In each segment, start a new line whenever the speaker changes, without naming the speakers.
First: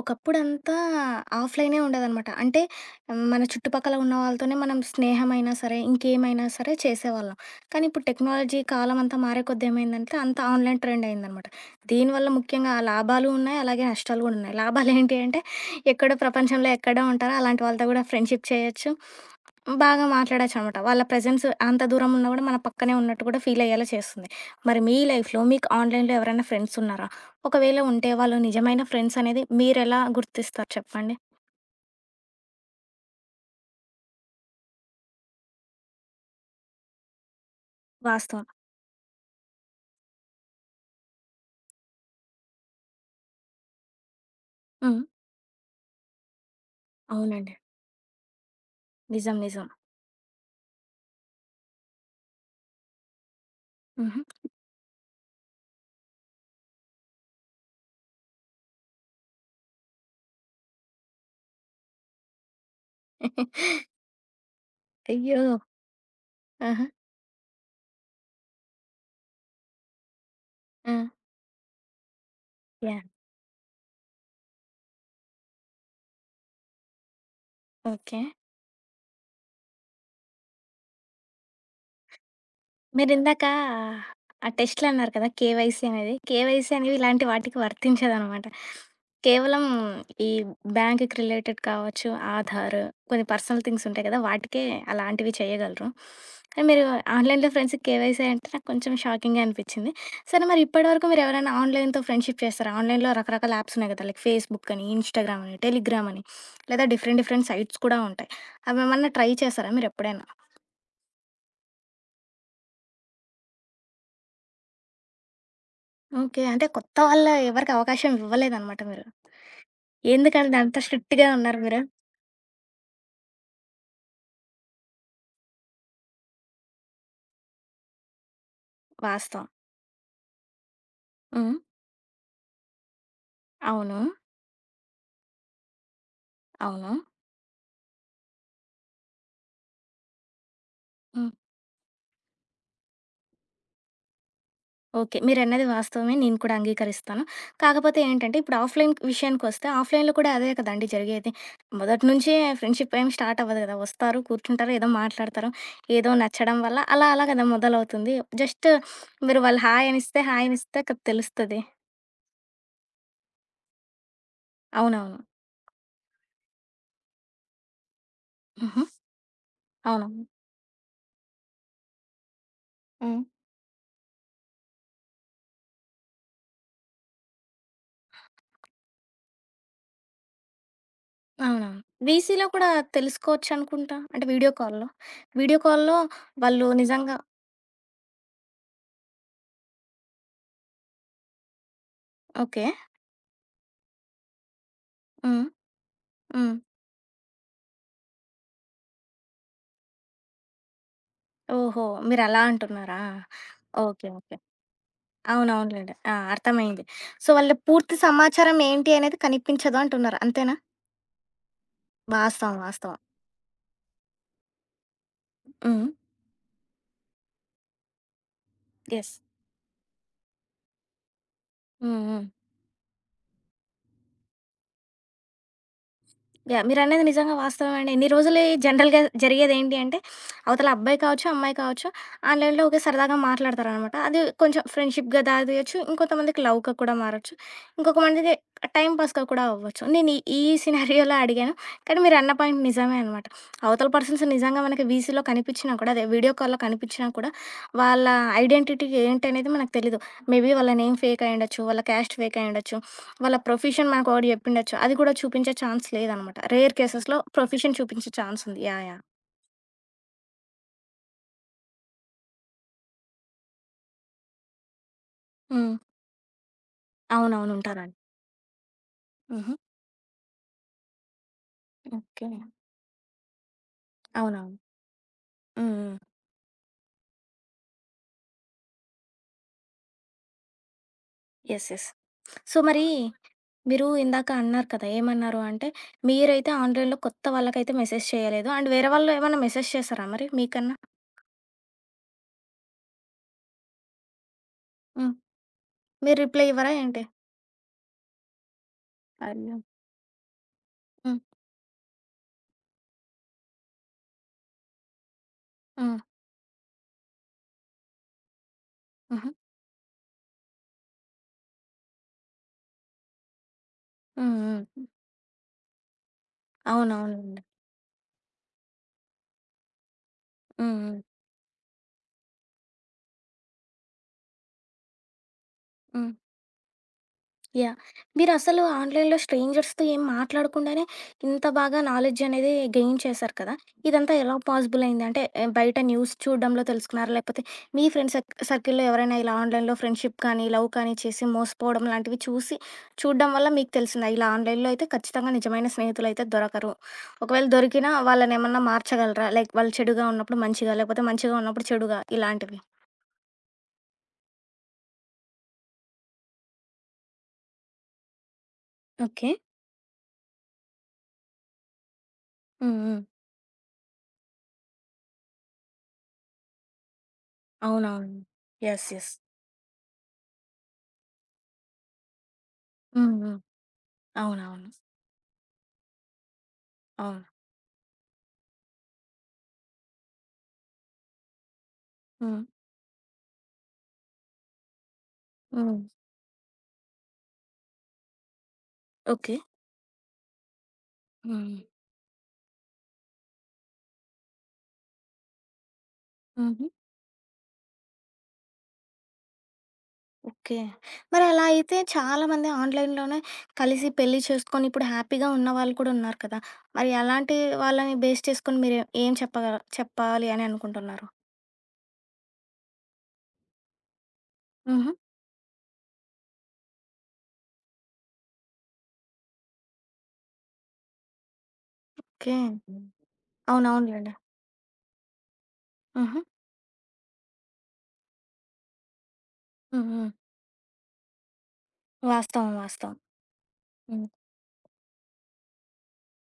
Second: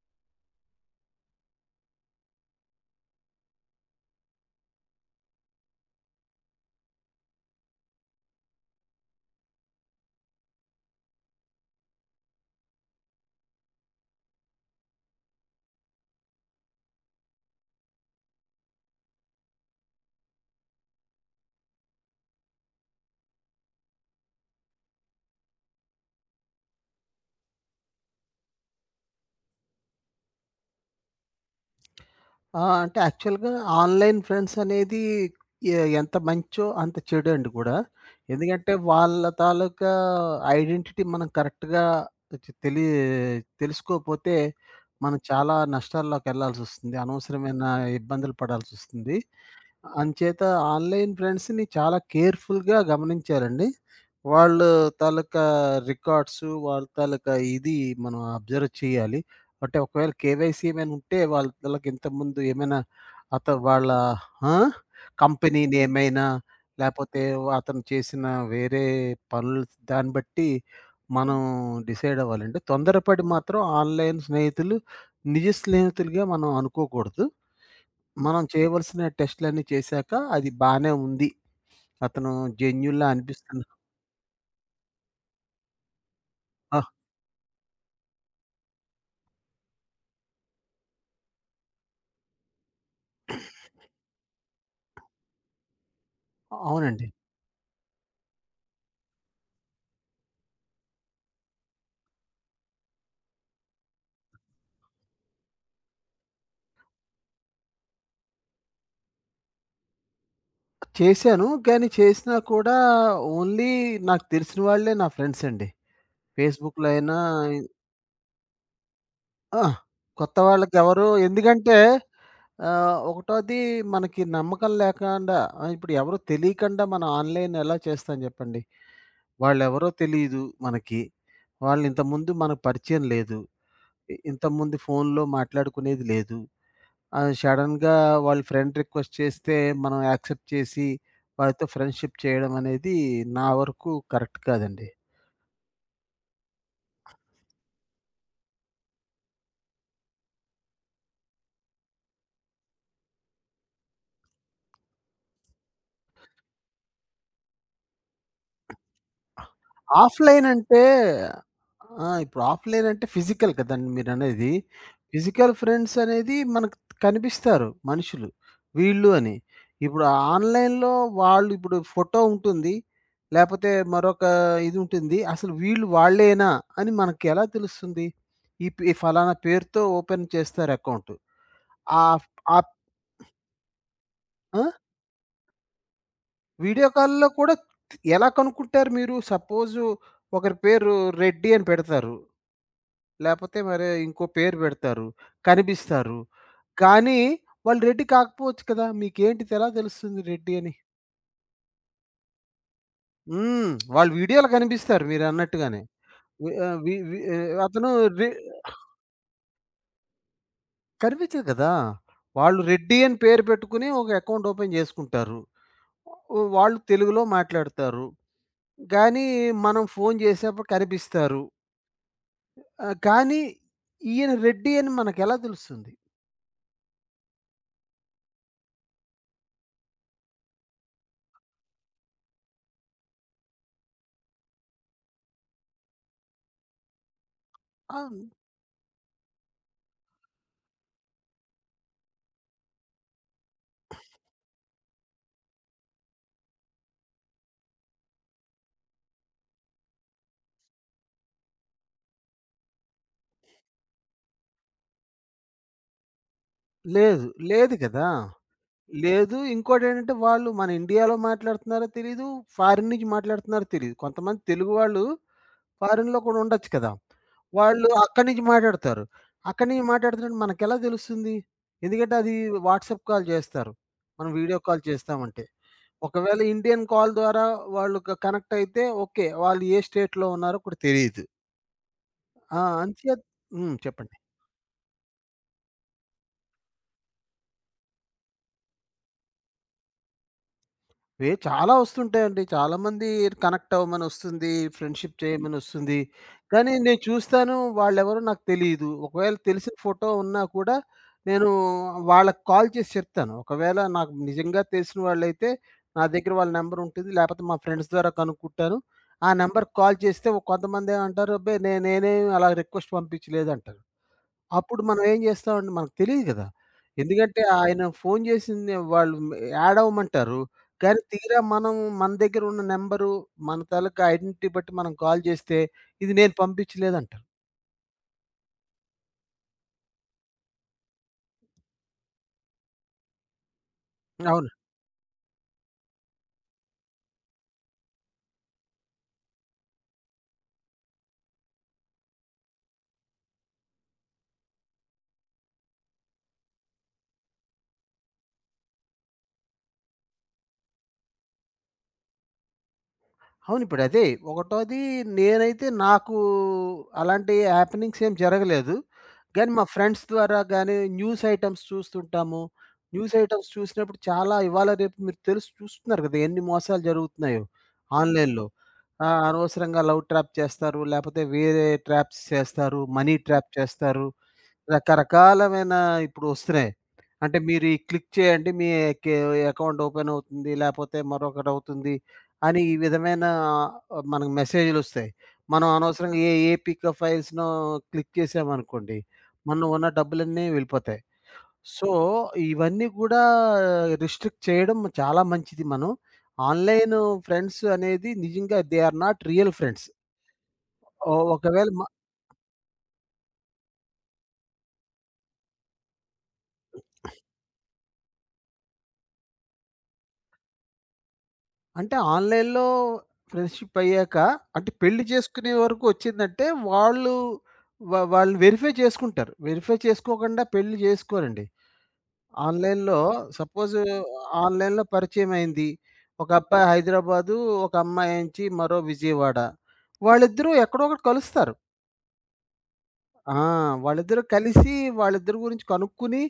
ఒకప్పుడంతా ఆఫ్‌లైనే ఉండేదనమాట. అంటే హ్మ్, మన చుట్టుపక్కల ఉన్న వాళ్ళతోనే మనం స్నేహమైనా సరే, ఇంకేమైనా సరే చేసేవాళ్ళం. కానీ ఇప్పుడు టెక్నాలజీ కాలం అంతా మారే కొద్దీ ఏమైందంటే అంతా ఆన్‌లైన్ ట్రెండ్ అయిందనమాట. దీనివల్ల ముఖ్యంగా లాభాలు ఉన్నాయి, అలాగే నష్టాలు గూడా ఉన్నాయి. లాభాలేంటి అంటే ఎక్కడో ప్రపంచంలో ఎక్కడో ఉంటారో అలాంటి వాళ్ళతో గూడా ఫ్రెండ్‌షిప్ చేయొచ్చు. బాగా మాట్లాడొచ్చనమాట. వాళ్ళ ప్రెజెన్స్ అంత దూరం ఉన్నా గూడా మన పక్కనే ఉన్నట్టు గూడా ఫీలయ్యేలా చేస్తుంది. మరి మీ లైఫ్‌లో మీకు ఆన్‌లైన్‌లో ఎవరైనా ఫ్రెండ్స్ ఉన్నారా? ఒకవేళ ఉంటే వాళ్ళు నిజమైన ఫ్రెండ్స్ అనేది మీరెలా గుర్తిస్తారు చెప్పండి?
అంటే యాక్చువల్‌గా ఆన్‌లైన్ ఫ్రెండ్స్ అనేది ఎంత మంచో అంత చెడు అండి కూడా.
వాస్తవం.
ఎందుకంటే వాళ్ళ తాలూకా ఐడెంటిటీ మనం కరెక్ట్‌గా తె తెలి తెలుసుకోకపోతే
హ్మ్.
మనం చాలా నష్టాల్లోకెళ్ళాల్సొస్తుంది.
అవునండి.
అనవసరమైన ఇబ్బందులు పడాల్సొస్తుంది.
నిజం. నిజం.
అంచేత ఆన్‌లైన్ ఫ్రెండ్స్‌ని చాలా కేర్‌ఫుల్‌గా గమనించాలండి.
హుహు.
వాళ్ళు తాలూకా రికార్డ్స్, వాళ్ళ తాలూకా ఇది మనం అబ్జర్వ్ చేయాలి. అంటే ఒకవేళ కేవైసీ ఏమైనా ఉంటే వాళ్ళ తాలూకా ఇంతకుముందు ఏమైనా అత వాళ్ళ ఆ!
అయ్యో!
కంపెనీ నేమైనా
ఆహా!
లేపోతే అతను చేసిన వేరే పనులు దాన్ని బట్టి
ఆ!
మనం డిసైడ్ అవ్వాలండి.
యాహ్!
తొందరపడి మాత్రం ఆన్‌లైన్ స్నేహితులు నిజ స్నేహితులుగా మనం అనుకోకూడదు.
ఓకే.
మనం చేయవలసిన టెస్ట్‌లన్నీ చేశాక, అది బానే ఉంది. అతను జెన్యూన్‌లా
మీరిందాక
అనిపిస్తుంది.
ఆ టెస్ట్‌లు అన్నారు కదా! కేవైసీ అనేది. కేవైసీ
ఆ!
అనేవి ఇలాంటి వాటికి వర్తించదనమాట. కేవలం ఈ బ్యాంక్‌కి రిలేటెడ్ కావచ్చు, ఆధార్, కొన్ని పర్సనల్ థింగ్స్ ఉంటాయి కదా! వాటికే అలాంటివి చేయగలరు. కానీ మీరు
అవునండి.
ఆన్‌లైన్‌లో ఫ్రెండ్స్‌కి కేవైసీ అంటే నాకు కొంచెం షాకింగే అనిపిచ్చింది. సరే మరి ఇప్పటివరకు మీరెవరైనా ఆన్‌లైన్‌తో ఫ్రెండ్‌షిప్ చేస్తారా? ఆన్‌లైన్‌లో రకరకాల యాప్స్ ఉన్నాయి కదా! లైక్ ఫేస్‌బుక్ అని, ఇన్‌స్టాగ్రామ్ అని, టెలిగ్రామ్ అని, లేదా డిఫరెంట్ డిఫరెంట్ సైట్స్ కూడా ఉంటాయి. అవేమన్నా ట్రై చేశారా మీరెప్పుడైనా?
చేశాను. కానీ చేసినా కూడా ఓన్లీ నాకు తెలిసిన వాళ్ళే నా ఫ్రెండ్స్ అండి.
ఓకే. అంటే
ఫేస్‌బుక్‌లో
కొత్త
అయినా
వాళ్ళు ఎవరికీ అవకాశం ఇవ్వలేదనమాట మీరు.
ఆ! కొత్త
ఎందుకంటే అంత
వాళ్ళకెవరు
స్ట్రిక్ట్‌గా ఉన్నారు
ఎందుకంటే
మీరు.
ఒకటోది మనకి నమ్మకం లేకుండా ఇప్పుడు ఎవరు తెలియకుండా మనం ఆన్‌లైన్ ఎలా చేస్తాం చెప్పండి?
వాస్తవం.
వాళ్ళెవరో తెలీదు మనకి.
హ్మ్.
వాళ్ళు ఇంతకుముందు మనకు పరిచయం లేదు.
అవును.
ఇంతకుముందు ఫోన్‌లో మాట్లాడుకునేది లేదు.
అవును.
సడెన్‌గా వాళ్ళ ఫ్రెండ్ రిక్వెస్ట్ చేస్తే మనం యాక్సెప్ట్ చేసి,
హ్మ్.
వాళ్ళతో ఫ్రెండ్‌షిప్ చేయడం అనేది నా వరకు కరెక్ట్ కాదండి.
ఓకే. మీరన్నది వాస్తవమే. నేను కూడా అంగీకరిస్తాను. కాకపోతే ఏంటంటే ఇప్పుడు ఆఫ్‌లైన్ విషయానికొస్తే ఆఫ్‌లైన్‌లో కూడా అదే కదండీ జరిగేది. మొదటి నుంచి ఫ్రెండ్‌షిప్ ఏమి స్టార్ట్ అవ్వదు కదా! వస్తారు, కూర్చుంటారు, ఏదో మాట్లాడతారు. ఏదో నచ్చడం వల్ల అలా అలా కదా మొదలవుతుంది. జస్ట్ మీరు వాళ్ళు హాయ్ అనిస్తే
ఆఫ్‌లైన్
హాయ్ అనిస్తే
అంటే
క తెలుస్తది.
ఇప్పుడు ఆఫ్‌లైన్ అంటే ఫిజికల్ కదండీ మీరనేది.
అవునవును.
ఫిజికల్ ఫ్రెండ్స్ అనేది మనకు కనిపిస్తారు మనుషులు,
హుహు.
వీళ్ళు అని. ఇప్పుడు
అవునవును.
ఆన్‌లైన్‌లో వాళ్ళు ఇప్పుడు ఫోటో ఉంటుంది.
హ్మ్.
లేపోతే మరొక ఇది ఉంటుంది. అసలు వీళ్ళు వాళ్ళేనా అని మనకి ఎలా తెలుస్తుంది? ఈ ఫలానా పేరుతో ఓపెన్ చేస్తారు అకౌంట్.
అవునవును.
ఆఫ్
వీసీలో కూడా
ఆప్
తెలుసుకోవచ్చనుకుంటా. అంటే వీడియో
ఆ!
కాల్‌లో. వీడియో కాల్‌లో వాళ్ళు
వీడియో
నిజంగా
కాల్‌లో కూడా ఎలా కనుక్కుంటారు మీరు? సపోజు ఒకరి పేరు రెడ్డి అని పెడతారు.
ఓకే.
లేపోతే మరి ఇంకో పేరు పెడతారు.
హ్మ్.
కనిపిస్తారు.
హ్మ్.
కానీ వాళ్ళు రెడ్డి కాకపోవచ్చు కదా! మీకేంటి ఎలా తెలుస్తుంది రెడ్డి అని?
ఓహో! మీరలా అంటున్నారా?
హ్మ్.
ఓకే.
వాళ్ళు
ఓకే.
వీడియోలో కనిపిస్తారు మీరన్నట్టుగానే.
అవునవునులెండి. ఆ!
వి ఆహ్,
అర్థమైంది.
వి వి
సో,
ఆహ్,
వాళ్ళ
అతను
పూర్తి
రె
సమాచారం ఏంటి అనేది కనిపించదు అంటున్నారు. అంతేనా?
కనిపించదు కదా!
వాస్తవం.
వాళ్ళు రెడ్డి
వాస్తవం.
అని పేరు పెట్టుకొని ఒక అకౌంట్ ఓపెన్ చేసుకుంటారు.
హ్మ్.
వాళ్ళు తెలుగులో మాట్లాడతారు.
యెస్.
కానీ మనం ఫోను చేసేప్పుడు కనిపిస్తారు.
హ్మ్. హ్మ్.
కానీ ఈయన రెడ్డి అని మనకెలా తెలుస్తుంది?
యాహ్! మీరనేది నిజంగా వాస్తవమండి. ఇన్ని రోజులు జనరల్‌గా జరిగేదేంటి అంటే, అవతల అబ్బాయి కావచ్చు, అమ్మాయి కావచ్చు, ఆన్‌లైన్‌లో ఒకే సరదాగా మాట్లాడతారనమాట. అది కొంచెం ఫ్రెండ్‌షిప్‌గా దారియొచ్చు. ఇంకొంతమందికి లవ్‌గా కూడా మారొచ్చు. ఇంకొక
ఆ!
మందికి టైమ్ పాస్‌గా కూడా అవ్వచ్చు. నేను ఈ ఈ సినారియోలో అడిగాను. కానీ మీరన్న పాయింట్ నిజమే అనమాట. అవతల పర్సన్స్ నిజంగా మనకి వీసీలో కనిపించినా కూడా, అదే వీడియో కాల్‌లో కనిపించినా కూడా, వాళ్ళ ఐడెంటిటీ ఏంటనేది మనకు తెలీదు. మేబీ వాళ్ళ నేమ్ ఫేక్ అయ్యుండొచ్చు, వాళ్ళ క్యాస్ట్ ఫేక్ అయ్యుండొచ్చు. వాళ్ళ ప్రొఫెషన్ మనకొకటి చెప్పిండొచ్చు. అది కూడా చూపించే ఛాన్స్ లేదనమాట. రేర్ కేసెస్‌లో
లేదు. లేదు
ప్రొఫెషన్
కదా!
చూపించే ఛాన్స్ ఉంది. యాహ్! యాహ్!
లేదు. ఇంకోటేంటంటే వాళ్ళు మన ఇండియాలో మాట్లాడుతున్నారో తెలీదు, ఫారిన్ నుంచి మాట్లాడుతున్నారో తెలీదు. కొంతమంది తెలుగు వాళ్ళు
హ్మ్.
ఫారిన్‌లో కూడా ఉండొచ్చు కదా!
అవునవును.
వాళ్ళు
ఉంటారండి.
అక్కడి నుంచి మాట్లాడతారు.
హుహు.
అక్కడి నుంచి మాట్లాడుతున్నట్టు మనకెలా తెలుస్తుంది? ఎందుకంటే
ఓకే.
అది వాట్సాప్ కాల్ చేస్తారు. మనం
అవునవును.
వీడియో కాల్ చేస్తామంటే.
హ్మ్. హ్మ్.
ఒకవేళ ఇండియన్ కాల్ ద్వారా వాళ్ళు కనెక్ట్ అయితే ఓకే. వాళ్ళు ఏ స్టేట్‌లో ఉన్నారో కూడా తెలీదు.
యెస్. యెస్. సో,
ఆ!
మరి
అంచేత హ్మ్.
మీరు
చెప్పండి.
ఇందాక అన్నారు కదా! ఏమన్నారు అంటే, మీరైతే ఆన్‌లైన్‌లో కొత్త వాళ్ళకైతే మెసేజ్ చేయలేదు. అండ్ వేరే వాళ్ళు ఏమన్నా మెసేజ్ చేసారా మరి మీకన్నా?
చాలా వస్తుంటాయండి. చాలామంది కనెక్ట్ అవ్వమనొస్తుంది.
హ్మ్.
ఫ్రెండ్‌షిప్ చేయమనొస్తుంది.
మీరు రిప్లై
కానీ
ఇవ్వరా
నేను
ఏంటి?
చూస్తాను వాళ్ళెవరో నాకు తెలీదు. ఒకవేళ
అయ్యో!
తెలిసిన ఫోటో ఉన్నా కూడా
హ్మ్.
నేను వాళ్ళకి కాల్ చేసి చెప్తాను. ఒకవేళ నాకు నిజంగా తెలిసిన వాళ్ళైతే
హ్మ్.
నా దగ్గర వాళ్ళ నంబర్ ఉంటుంది. లేపోతే మా ఫ్రెండ్స్ ద్వారా కనుక్కుంటాను. ఆ
హుహు.
నంబర్‌కి కాల్ చేస్తే కొంతమందేమంటారు అబ్బే! నేనేమి అలా రిక్వెస్ట్ పంపించలేదంటారు.
హ్మ్.
అప్పుడు
హ్మ్.
మనం ఏం జేస్తామండి? మనకు తెలీదు గదా! ఎందుకంటే
అవునవునండి.
ఆయన ఫోను జేసింది వాళ్ళు యాడ్ అవ్వమంటారు.
హ్మ్. హ్మ్.
కానీ తీరా మనం మన దగ్గర ఉన్న నంబరు, మన తాలూకా ఐడెంటిటీ బట్టి మనం కాల్ జేస్తే, ఇది
హ్మ్.
నేను పంపించలేదంటారు.
యాహ్! మీరసలు ఆన్‌లైన్‌లో స్ట్రేంజర్స్‌తో ఏం మాట్లాడకుండానే ఇంత బాగా నాలెడ్జ్ అనేది గెయిన్ చేశారు కదా! ఇదంతా ఎలా
అవును.
పాసిబుల్ అయింది? అంటే బయట న్యూస్ చూడడంలో తెలుసుకున్నారా? లేకపోతే మీ ఫ్రెండ్స్ సర్కిల్‌లో ఎవరైనా ఇలా ఆన్‌లైన్‌లో ఫ్రెండ్‌షిప్ కానీ, లవ్ కానీ చేసి మోసపోవడం లాంటివి చూసి చూడడం వల్ల మీకు తెలిసిందా? ఇలా ఆన్‌లైన్‌లో అయితే ఖచ్చితంగా నిజమైన స్నేహితులైతే దొరకరు. ఒకవేళ దొరికినా వాళ్ళనేమన్నా మార్చగలరా? లైక్ వాళ్ళు చెడుగా ఉన్నప్పుడు మంచిగా, లేకపోతే మంచిగా ఉన్నప్పుడు చెడుగా ఇలాంటివి.
అవును. ఇప్పుడదే ఒకటోది నేనైతే నాకు అలాంటి హ్యాపెనింగ్స్ ఏం జరగలేదు.
ఓకే.
గానీ మా ఫ్రెండ్స్ ద్వారా గానీ న్యూస్ ఐటెమ్స్ చూస్తుంటాము.
హ్మ్. హ్మ్.
న్యూస్ ఐటెమ్స్ చూసినప్పుడు చాలా ఇవాళ రేపు మీరు తెలుసు చూస్తున్నారు గదా! ఎన్ని మోసాలు జరుగుతున్నాయో
అవునవును.
ఆన్‌లైన్‌లో.
యెస్. యెస్.
అనవసరంగా లవ్ ట్రాప్ చేస్తారు. లేపోతే వేరే ట్రాప్స్ చేస్తారు.
హ్మ్.
మనీ
హ్మ్.
ట్రాప్ చేస్తారు.
అవునవును.
రకరకాలమైన ఇప్పుడు వస్తున్నాయి.
ఆ!
అంటే మీరు ఈ క్లిక్ చేయండి మీ కే అకౌంట్ ఓపెన్ అవుతుంది. లేపోతే మరొకటి అవుతుంది.
హ్మ్.
అని ఈ విధమైన మనకు మెసేజ్‌లొస్తాయి. మనం
హ్మ్.
అనవసరంగా ఏ ఏ పిక్ ఫైల్స్‌నో క్లిక్ చేసామనుకోండి.
ఓకే.
మనం ఉన్న డబ్బులన్నీ వెళ్ళిపోతాయి.
హ్మ్.
సో, ఇవన్నీ కూడా రిస్ట్రిక్ట్ చేయడం చాలా మంచిది మనం.
హుహు.
ఆన్‌లైన్ ఫ్రెండ్స్ అనేది నిజంగా they are not real friends.
Okay.
ఓ
మరి అలా
ఒకవేళ
అయితే
మ
చాలామంది ఆన్‌లైన్‌లోనే కలిసి పెళ్లి చేసుకొని ఇప్పుడు హ్యాపీగా ఉన్న వాళ్ళు కూడా ఉన్నారు కదా! మరి అలాంటి వాళ్ళని బేస్ చేసుకొని మీరు ఏం చెప్పగల చెప్పాలి అని అనుకుంటున్నారు?
అంటే ఆన్‌లైన్‌లో ఫ్రెండ్‌షిప్ అయ్యాక అంటే
హుహు.
పెళ్లి చేసుకునే వరకు వచ్చిందంటే వాళ్ళు వాళ్ళు వెరిఫై చేసుకుంటారు. వెరిఫై చేసుకోకుండా పెళ్లి చేసుకోరండి.
ఓకే. హ్మ్.
ఆన్‌లైన్‌లో సపోజ్
అవునవునులెండి.
ఆన్‌లైన్‌లో పరిచయం అయింది.
హుహు.
ఒక అబ్బాయి హైదరాబాదు, ఒక అమ్మాయి నుంచి మరో విజయవాడ.
హ్మ్. హ్మ్.
వాళ్ళిద్దరూ ఎక్కడో ఒకటి కలుస్తారు.
వాస్తవం. వాస్తవం.
ఆ!
హ్మ్.
వాళ్ళిద్దరూ కలిసి వాళ్ళిద్దరి గురించి కనుక్కుని,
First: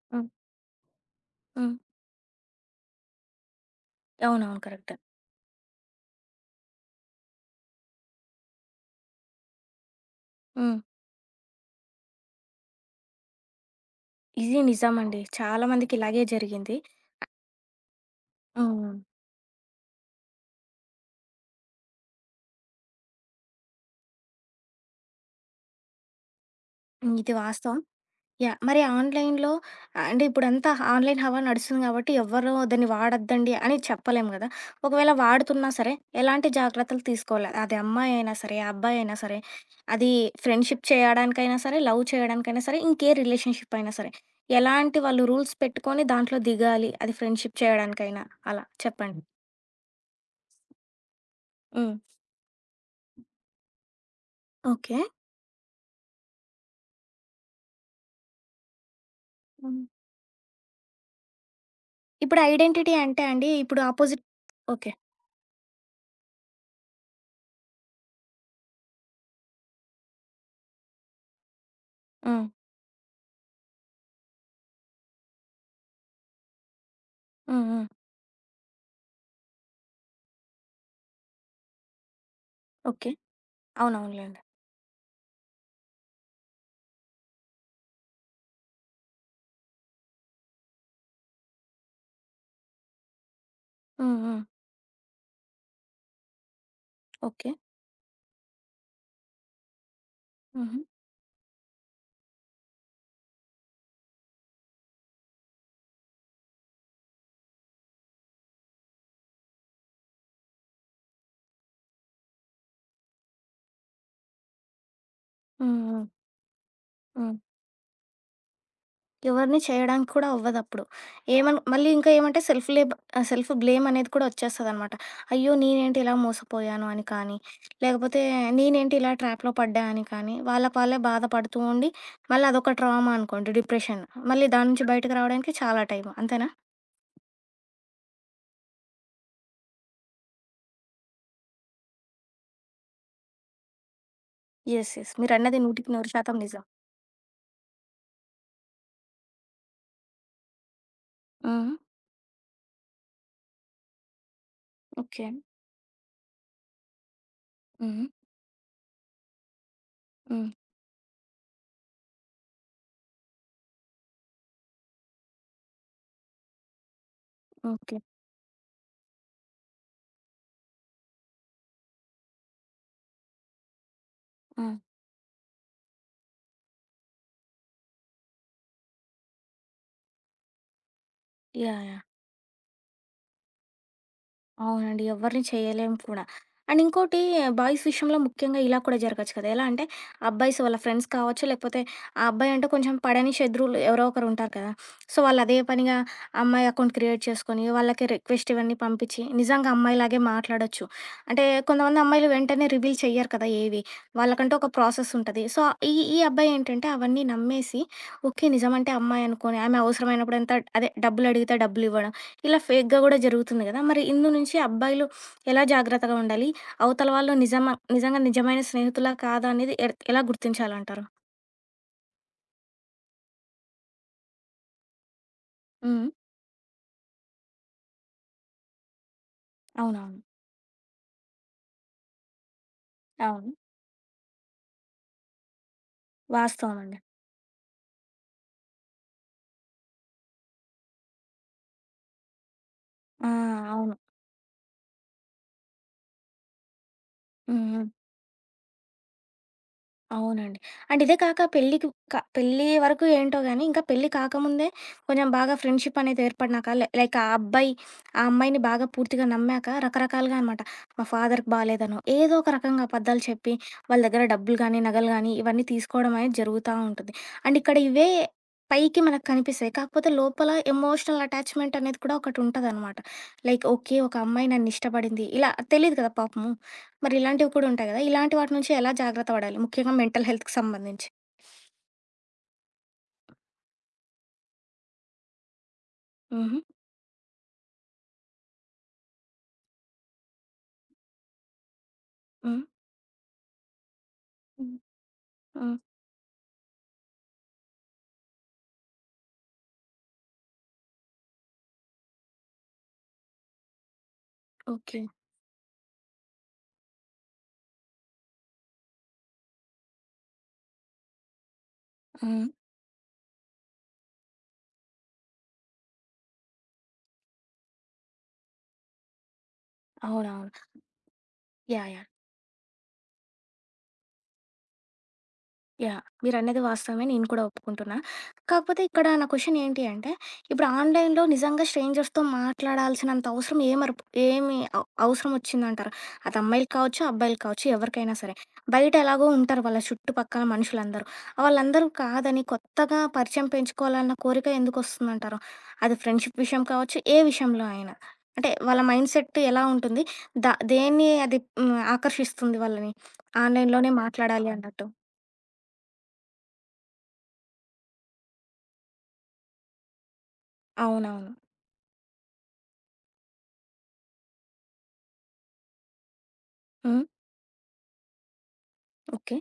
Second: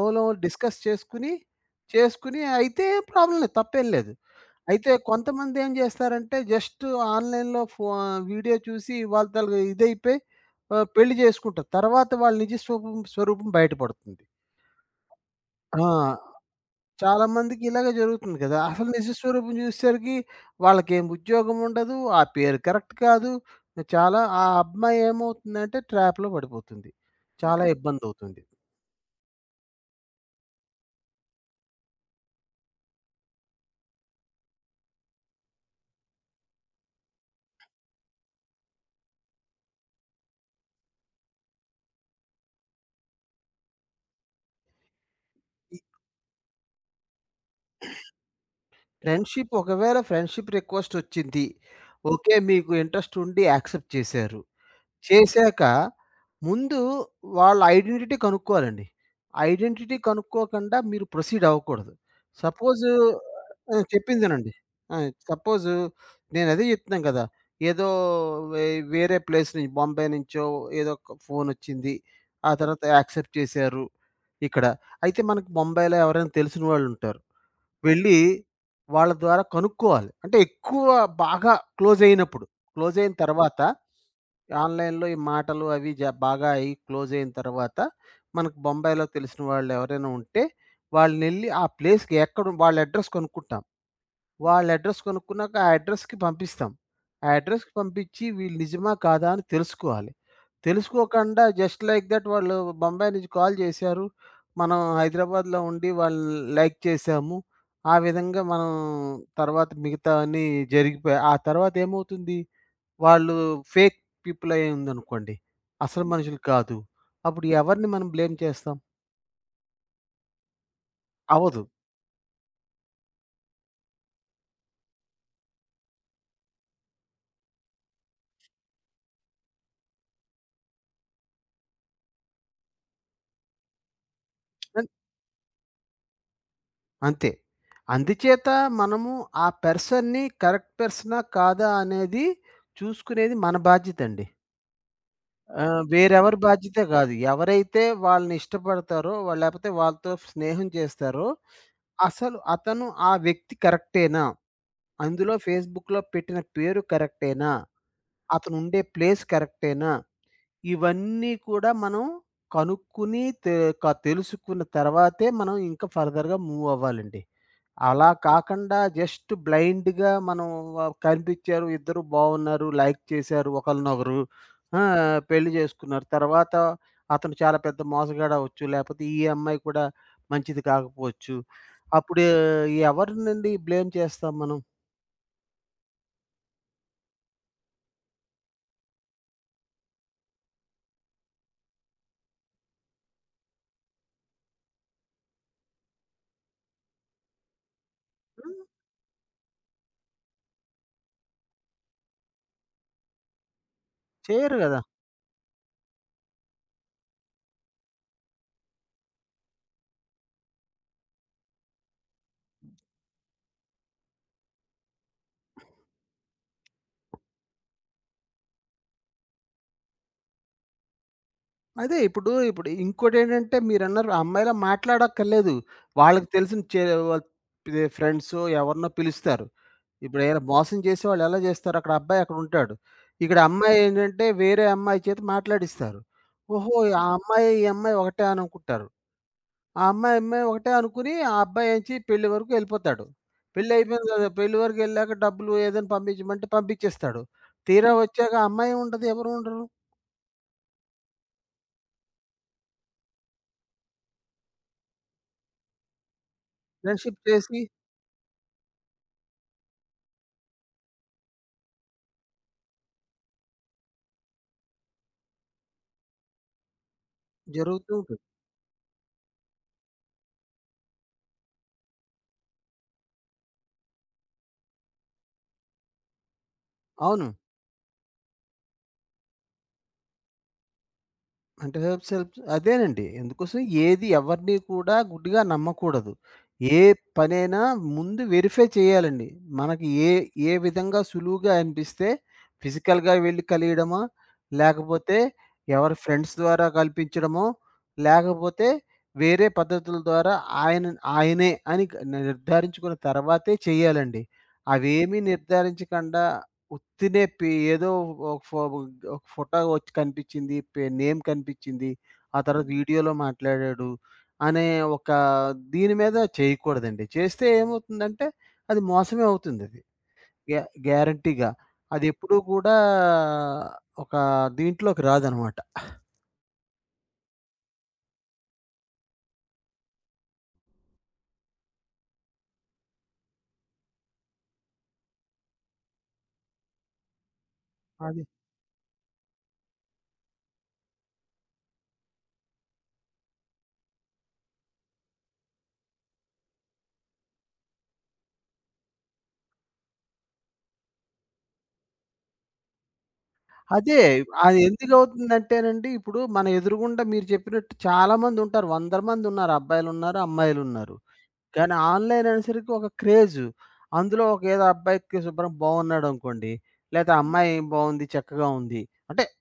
ఓలో
హ్మ్.
డిస్కస్ చేసుకుని,
హ్మ్.
చేసుకుని అయితే ప్రాబ్లమ్ లేదు. తప్పేం లేదు.
అవునవును.
అయితే
కరెక్టే.
కొంతమంది ఏం జేస్తారంటే జస్ట్ ఆన్‌లైన్‌లో వీడియో చూసి వాళ్ళు తల ఇదైపోయి
హ్మ్.
పెళ్లి జేసుకుంటారు. తర్వాత వాళ్ళ నిజ స్వరూపం బయటపడుతుంది.
ఇది నిజమండి. చాలా
ఆ!
మందికి ఇలాగే జరిగింది.
చాలామందికి ఇలాగే జరుగుతుంది గదా! అసలు
హ్మ్.
నిజ స్వరూపం జూసేసరికి వాళ్ళకేం ఉద్యోగం ఉండదు. ఆ పేరు కరెక్ట్ కాదు. చాలా ఆ అమ్మాయి ఏమవుతుందంటే ట్రాప్‌లో పడిపోతుంది.
హ్మ్. ఇది
చాలా
వాస్తవం.
ఇబ్బందవుతుంది.
యాహ్! మరి ఆన్‌లైన్‌లో అంటే ఇప్పుడంతా ఆన్‌లైన్ హవా నడుస్తుంది కాబట్టి ఎవ్వరు దాన్ని వాడొద్దండి అని చెప్పలేము గదా! ఒకవేళ వాడుతున్నా సరే ఎలాంటి జాగ్రత్తలు తీసుకోవాలి? అది అమ్మాయి అయినా సరే, అబ్బాయి అయినా సరే, అది ఫ్రెండ్‌షిప్ చేయడానికైనా సరే, లవ్ చేయడానికైనా సరే, ఇంకే రిలేషన్‌షిప్ అయినా సరే. ఎలాంటి వాళ్ళు రూల్స్
ఈ
పెట్టుకొని దాంట్లో దిగాలి? అది ఫ్రెండ్‌షిప్ చేయడానికైనా అలా చెప్పండి?
ఫ్రెండ్‌షిప్ ఒకవేళ ఫ్రెండ్‌షిప్ రిక్వెస్టొచ్చింది.
హ్మ్.
ఓకే. మీకు ఇంట్రెస్ట్ ఉండి యాక్సెప్ట్ చేశారు.
ఓకే.
చేశాక ముందు వాళ్ళ ఐడెంటిటీ కనుక్కోవాలండి.
హ్మ్.
ఐడెంటిటీ కనుక్కోకుండా మీరు ప్రొసీడ్ అవ్వకూడదు.
ఇప్పుడు
సపోజు
ఐడెంటిటీ అంటే అండి
ఆ!
ఇప్పుడు
చెప్పింది
అపోజిట్
వినండి.
ఓకే.
ఆ! సపోజు నేనదే చెప్తున్నాను కదా! ఏదో వే వేరే ప్లేస్ నుంచి బొంబాయి నుంచో ఏదో ఒక ఫోనొచ్చింది.
హ్మ్.
ఆ తర్వాత యాక్సెప్ట్ చేశారు ఇక్కడ. అయితే మనకు బొంబాయిలో ఎవరైనా తెలిసిన వాళ్ళుంటారు.
హ్మ్. హ్మ్.
వెళ్ళి వాళ్ళ ద్వారా కనుక్కోవాలి. అంటే ఎక్కువ బాగా క్లోజయినప్పుడు.
ఓకే.
క్లోజయిన తర్వాత
అవునవునులెండి.
ఆన్‌లైన్‌లో ఈ మాటలు అవి బాగా అయ్యి క్లోజయిన తర్వాత మనకు బొంబాయిలో తెలిసిన వాళ్ళెవరైనా ఉంటే వాళ్ళనెళ్లి ఆ ప్లేస్‌కి ఎక్కడ వాళ్ళ అడ్రెస్ కనుక్కుంటాం.
హ్మ్. హ్మ్.
వాళ్ళ అడ్రస్ కొనుక్కున్నాక ఆ అడ్రస్‌కి పంపిస్తాం. ఆ
ఓకే.
అడ్రస్‌కి పంపించి వీళ్ళు నిజమా? కాదా? అని తెలుసుకోవాలి.
హుహు.
తెలుసుకోకుండా జస్ట్ లైక్ థట్ వాళ్ళు బొంబాయి నుంచి కాల్ చేశారు. మనం హైదరాబాద్‌లో ఉండి వాళ్ళు లైక్ చేసాము. ఆ విధంగా మనం తర్వాత మిగతావన్నీ జరిగిపోయాయి. ఆ తర్వాత ఏమవుతుంది? వాళ్ళు ఫేక్ పీపుల్ అయ్యి ఉందనుకోండి.
హ్మ్.
అసలు
హ్మ్.
మనుషులు కాదు.
హ్మ్.
అప్పుడు ఎవరిని మనం బ్లేమ్ చేస్తాం?
ఎవరిని చేయడానికి కూడా అవ్వదప్పుడు.
అవ్వదు.
మళ్ళీ ఇంకా ఏమంటే సెల్ఫ్ బ్లేమ్ అనేది కూడా వచ్చేస్తదనమాట. అయ్యో! నేనేంటి ఇలా మోసపోయాను అని కానీ, లేకపోతే నేనేంటి ఇలా ట్రాప్‌లో పడ్డా అని కానీ, వాళ్ళకి వాళ్ళే బాధపడుతూ ఉండి, మళ్ళీ అదొక ట్రామా అనుకోండి డిప్రెషన్. మళ్ళీ దాని నుంచి బయటకి రావడానికి చాలా టైం. అంతేనా?
అంతే. అందుచేత మనము ఆ పర్సన్‌ని కరెక్ట్ పర్సనా? కాదా? అనేది చూసుకునేది మన బాధ్యతండి.
యెస్. యెస్. మీరన్నది 100%
వేరెవరి
నిజం.
బాధ్యత గాదు. ఎవరైతే వాళ్ళని ఇష్టపడతారో, వాళ్ళు లేపోతే వాళ్ళతో స్నేహం చేస్తారో,
హ్మ్.
అసలు అతను ఆ వ్యక్తి కరెక్టేనా?
ఓకే.
అందులో ఫేస్‌బుక్‌లో పెట్టిన పేరు కరెక్టేనా?
హ్మ్.
అతనుండే ప్లేస్ కరెక్టేనా?
హ్మ్.
ఇవన్నీ కూడా మనం కనుక్కుని, తె క తెలుసుకున్న తర్వాతే మనం ఇంకా ఫర్దర్‌గా మూవ్ అవ్వాలండి.
ఓకే.
అలా కాకుండా జస్ట్ బ్లైండ్‌గా మనం కనిపిచ్చారు, ఇద్దరు బావున్నారు, లైక్ చేశారు ఒకళ్ళనొకరు.
ఆ!
ఆ! పెళ్లి చేసుకున్నారు. తర్వాత అతను చాలా పెద్ద మోసగాడవ్వచ్చు, లేపోతే ఈ అమ్మాయి కూడా మంచిది కాకపోవచ్చు.
యాహ్! యాహ్!
అప్పుడు ఎవరినండి బ్లేమ్ చేస్తాం మనం?
అవునండి. ఎవరిని చేయలేం కూడా. అండ్ ఇంకోటి బాయ్స్ విషయంలో ముఖ్యంగా ఇలా కూడా జరగచ్చు కదా! ఎలా అంటే అబ్బాయిస్ వాళ్ళ ఫ్రెండ్స్ కావచ్చు, లేకపోతే ఆ అబ్బాయి అంటే కొంచెం పడని శత్రువులు ఎవరో ఒకరు ఉంటారు కదా! సో, వాళ్ళు అదే పనిగా అమ్మాయి అకౌంట్ క్రియేట్ చేసుకొని, వాళ్ళకి రిక్వెస్ట్
హ్మ్.
ఇవన్నీ పంపించి, నిజంగా అమ్మాయిలాగే మాట్లాడొచ్చు. అంటే కొంతమంది అమ్మాయిలు వెంటనే రివీల్ చెయ్యరు కదా ఏవి. వాళ్ళకంటూ
చేయరు
ఒక
గదా!
ప్రాసెస్ ఉంటది. సో, ఈ ఈ అబ్బాయి ఏంటంటే అవన్నీ నమ్మేసి, ఓకే. నిజమంటే అమ్మాయి అనుకోని, ఆమె అవసరమైనప్పుడు ఎంత అదే డబ్బులు అడిగితే డబ్బులివ్వడం. ఇలా ఫేక్‌గా గూడా జరుగుతుంది గదా! మరి ఇందు నుంచి అబ్బాయిలు ఎలా జాగ్రత్తగా ఉండాలి? అవతల వాళ్ళు నిజమా నిజంగా నిజమైన స్నేహితులా? కాదా? అనేది ఎలా గుర్తించాలంటారు?
అదే ఇప్పుడు, ఇంకోటేంటంటే మీరన్నారు ఆ అమ్మాయిలా మాట్లాడక్కర్లేదు.
హ్మ్.
వాళ్ళకి తెలిసిన చే వాళ్ ఇది ఫ్రెండ్సో ఎవరినో పిలుస్తారు.
అవునవును.
ఇప్పుడేమైనా మోసం చేసేవాళ్ళు ఎలా చేస్తారు? అక్కడ అబ్బాయి అక్కడుంటాడు. ఇక్కడ
అవును.
అమ్మాయి ఏంటంటే వేరే అమ్మాయి చేత మాట్లాడిస్తారు. ఓహో!
వాస్తవం అండి.
ఆ అమ్మాయి, ఈ అమ్మాయి ఒకటే అని అనుకుంటారు. ఆ అమ్మాయి, అమ్మాయి ఒకటే అనుకుని ఆ అబ్బాయి ఏంచి పెళ్లి వరకు ఎళ్ళిపోతాడు.
ఆ! అవును.
పెళ్లయిపోయింది కదా! పెళ్లి వరకు ఎళ్ళాక డబ్బులు ఏదైనా పంపించమంటే పంపించేస్తాడు.
హ్మ్. హ్మ్.
తీరా వచ్చాక ఆ అమ్మాయి ఉండదు, ఎవరు ఉండరు.
అవునండి. అండ్ ఇదే కాక పెళ్ళికి క పెళ్లి వరకు ఏంటో గాని, ఇంకా పెళ్లి కాకముందే కొంచెం బాగా ఫ్రెండ్‌షిప్ అనేది ఏర్పడినాక,
ఫ్రెండ్‌షిప్
లైక్ ఆ
చేసి
అబ్బాయి, ఆ అమ్మాయిని బాగా పూర్తిగా నమ్మాక రకరకాలుగా అనమాట. మా ఫాదర్‌కి బాలేదనో, ఏదో ఒక రకంగా అబద్ధాలు చెప్పి, వాళ్ళ దగ్గర డబ్బులు గానీ, నగలు గానీ ఇవన్నీ తీసుకోవడం అనేది జరుగుతా ఉంటుంది. అండ్ ఇక్కడ
జరుగుతూ
ఇవే
ఉంటుంది.
పైకి మనకు కనిపిస్తాయి. కాకపోతే లోపల ఎమోషనల్ అటాచ్‌మెంట్ అనేది కూడా ఒకటుంటదనమాట. Like okay. ఒక అమ్మాయి నన్ను ఇష్టపడింది. ఇలా తెలీదు కదా పాపము. మరి
అవును.
ఇలాంటివి కూడా ఉంటాయి కదా! ఇలాంటి వాటి నుంచి ఎలా జాగ్రత్త పడాలి? ముఖ్యంగా మెంటల్ హెల్త్‌కి సంబంధించి.
అంటే హెల్ప్ సెల్ప్ అదేనండి. ఎందుకోసం ఏది ఎవరిని కూడా గుడ్డిగా నమ్మకూడదు.
హుహు.
ఏ పనైనా ముందు వెరిఫై చేయాలండి. మనకి ఏ ఏ విధంగా సులువుగా అనిపిస్తే
హ్మ్.
ఫిజికల్‌గా వెళ్లి కలియడమా,
హ్మ్.
లేకపోతే
ఓకే.
ఎవరి ఫ్రెండ్స్ ద్వారా కల్పించడమో, లేకపోతే వేరే పద్ధతుల ద్వారా ఆయన ఆయనే అని నిర్ధారించుకున్న తర్వాతే చేయాలండి.
ఓకే.
అవేమీ నిర్ధారించకుండా ఉత్తినే ఏదో ఒక ఫో ఒక ఫోటో వచ్చి కనిపించింది. పే నేమ్ కనిపించింది. ఆ
హ్మ్.
తర్వాత వీడియోలో మాట్లాడాడు అనే ఒక దీని మీద చేయకూడదండి. చేస్తే ఏమవుతుందంటే అది మోసమే అవుతుందది.
అవునవును.
గ్యా గ్యారంటీగా.
యాహ్! యాహ్!
అదెప్పుడూ కూడా ఒక దీంట్లోకి రాదనమాట.
యాహ్! మీరన్నది వాస్తవమే. నేను కూడా ఒప్పుకుంటున్నా. కాకపోతే ఇక్కడ నా క్వెషన్ ఏంటి అంటే, ఇప్పుడు ఆన్‌లైన్‌లో నిజంగా స్ట్రేంజర్స్‌తో మాట్లాడాల్సినంత అవసరం ఏమరుప్ ఏమి అవ్ అవసరం వచ్చిందంటారు? అది అమ్మాయిలకి కావచ్చు, అబ్బాయిలకి కావచ్చు, ఎవరికైనా
అది.
సరే. బయట ఎలాగో ఉంటారు వాళ్ళ చుట్టుపక్కల మనుషులందరూ. వాళ్ళందరూ కాదని కొత్తగా పరిచయం పెంచుకోవాలన్న కోరిక ఎందుకొస్తుందంటారు? అది ఫ్రెండ్‌షిప్ విషయం కావచ్చు, ఏ విషయంలో అయినా. అంటే వాళ్ళ మైండ్ సెట్ ఎలా ఉంటుంది? దేన్ని అది హ్మ్, ఆకర్షిస్తుంది వాళ్ళని? ఆన్‌లైన్‌లోనే
అదే.
మాట్లాడాలి
అది
అన్నట్టు.
ఎందుకవుతుందంటేనండి, ఇప్పుడు మన ఎదురుగుండా మీరు చెప్పినట్టు చాలా మందుంటారు. వందల మందున్నారు. అబ్బాయిలున్నారు, అమ్మాయిలున్నారు.
అవునవును.
కానీ ఆన్‌లైన్ అనేసరికి ఒక క్రేజు. అందులో ఒక ఏదో అబ్బాయికి శుభ్రం బాగున్నాడనుకోండి,
హ్మ్.
లేతే అమ్మాయి బాగుంది, చక్కగా ఉంది. అంటే
ఓకే.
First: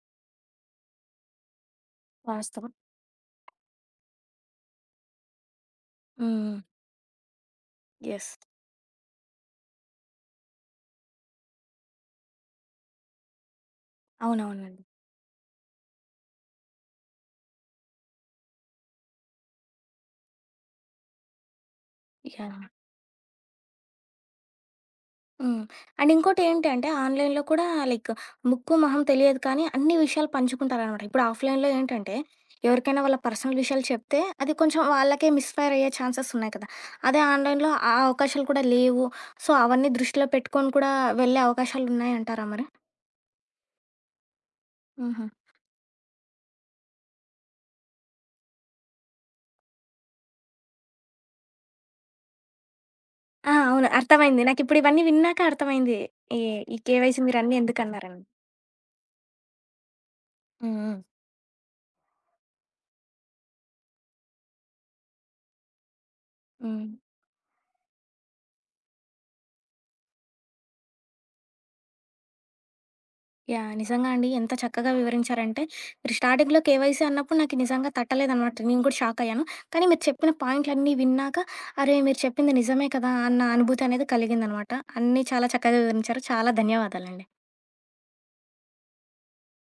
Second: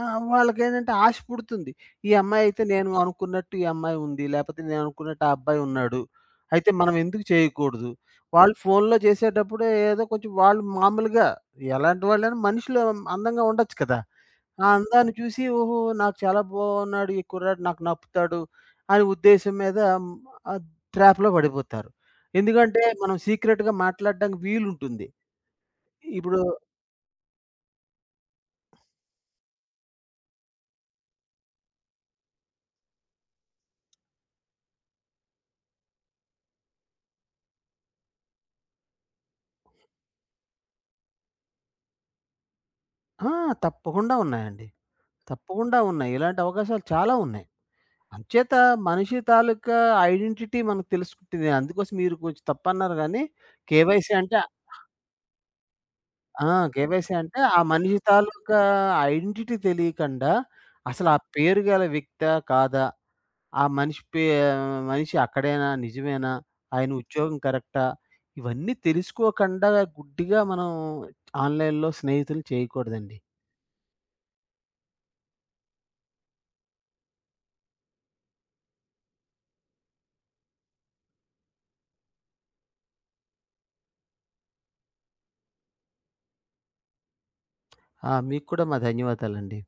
ఆ! వాళ్ళకేంటంటే ఆశ పుడుతుంది. ఈ అమ్మాయి అయితే
వాస్తవం.
నేను అనుకున్నట్టు ఈ అమ్మాయి ఉంది. లేపోతే నేను అనుకున్నట్టు ఆ అబ్బాయి ఉన్నాడు.
హ్మ్.
అయితే మనం ఎందుకు చేయకూడదు?
యెస్.
వాళ్ళు ఫోన్‌లో చేసేటప్పుడే ఏదో కొంచెం వాళ్ళు మామూలుగా ఎలాంటి వాళ్ళైనా మనుషులు అందంగా ఉండొచ్చు కదా! ఆ
అవునవునండి.
అందాన్ని చూసి ఓహో! నాకు చాలా బాగున్నాడు. ఈ కుర్రాడు నాకు నప్పుతాడు అనే ఉద్దేశం మీద ఆ ట్రాప్‌లో పడిపోతారు.
యాహ్!
ఎందుకంటే మనం సీక్రెట్‌గా మాట్లాడడానికి వీలుంటుంది.
హ్మ్. అండ్
ఇప్పుడు
ఇంకోటేంటి అంటే ఆన్‌లైన్‌లో కూడా లైక్ ముక్కు, మొహం తెలియదు కానీ అన్ని విషయాలు పంచుకుంటారనమాట. ఇప్పుడు ఆఫ్‌లైన్‌లో ఏంటంటే ఎవరికైనా వాళ్ళ పర్సనల్ విషయాలు చెప్తే అది కొంచెం వాళ్ళకే మిస్‌ఫైర్ అయ్యే ఛాన్సెస్ ఉన్నాయి కదా! అదే ఆన్‌లైన్‌లో ఆ అవకాశాలు కూడా లేవు. సో, అవన్నీ దృష్టిలో పెట్టుకొని కూడా వెళ్ళే అవకాశాలున్నాయంటారా మరి?
ఆ! తప్పకుండా ఉన్నాయండి.
హుహు.
తప్పకుండా ఉన్నాయి. ఇలాంటి అవకాశాలు చాలా ఉన్నాయి. అంచేత మనిషి తాలూకా ఐడెంటిటీ మనకు తెలుసుకుంటుంది. అందుకోసం మీరు కొంచెం తప్పన్నారు గానీ,
ఆ! అవును.
కేవైసీ అంటే
అర్థమైంది. నాకిప్పుడు ఇవన్నీ విన్నాక అర్థమైంది. ఈ
ఆ!
ఈ
కేవైసీ
కేవైసీ
అంటే
మీరన్నీ
ఆ మనిషి
ఎందుకన్నారని.
తాలూకా ఐడెంటిటీ తెలియకండా,
హ్మ్. హ్మ్.
అసలు ఆ పేరు గల వ్యక్తా? కాదా? ఆ మనిషి మనిషి అక్కడేనా? నిజమేనా?
హ్మ్.
ఆయన ఉద్యోగం కరెక్టా? ఇవన్నీ తెలుసుకోకండా గుడ్డిగా మనం ఆన్‌లైన్‌లో స్నేహితులు చేయకూడదండి.
యాహ్! నిజంగా అండి. ఎంత చక్కగా వివరించారంటే, మీరు స్టార్టింగ్‌లో కేవైసీ అన్నప్పుడు నాకు నిజంగా తట్టలేదనమాట. నేను కూడా షాక్ అయ్యాను. కానీ మీరు చెప్పిన పాయింట్లన్నీ విన్నాక, అరే! మీరు చెప్పింది నిజమే కదా! అన్న అనుభూతి అనేది కలిగిందనమాట. అన్నీ చాలా చక్కగా వివరించారు. చాలా ధన్యవాదాలండి.
ఆ! మీకు కూడా మా ధన్యవాదాలండి.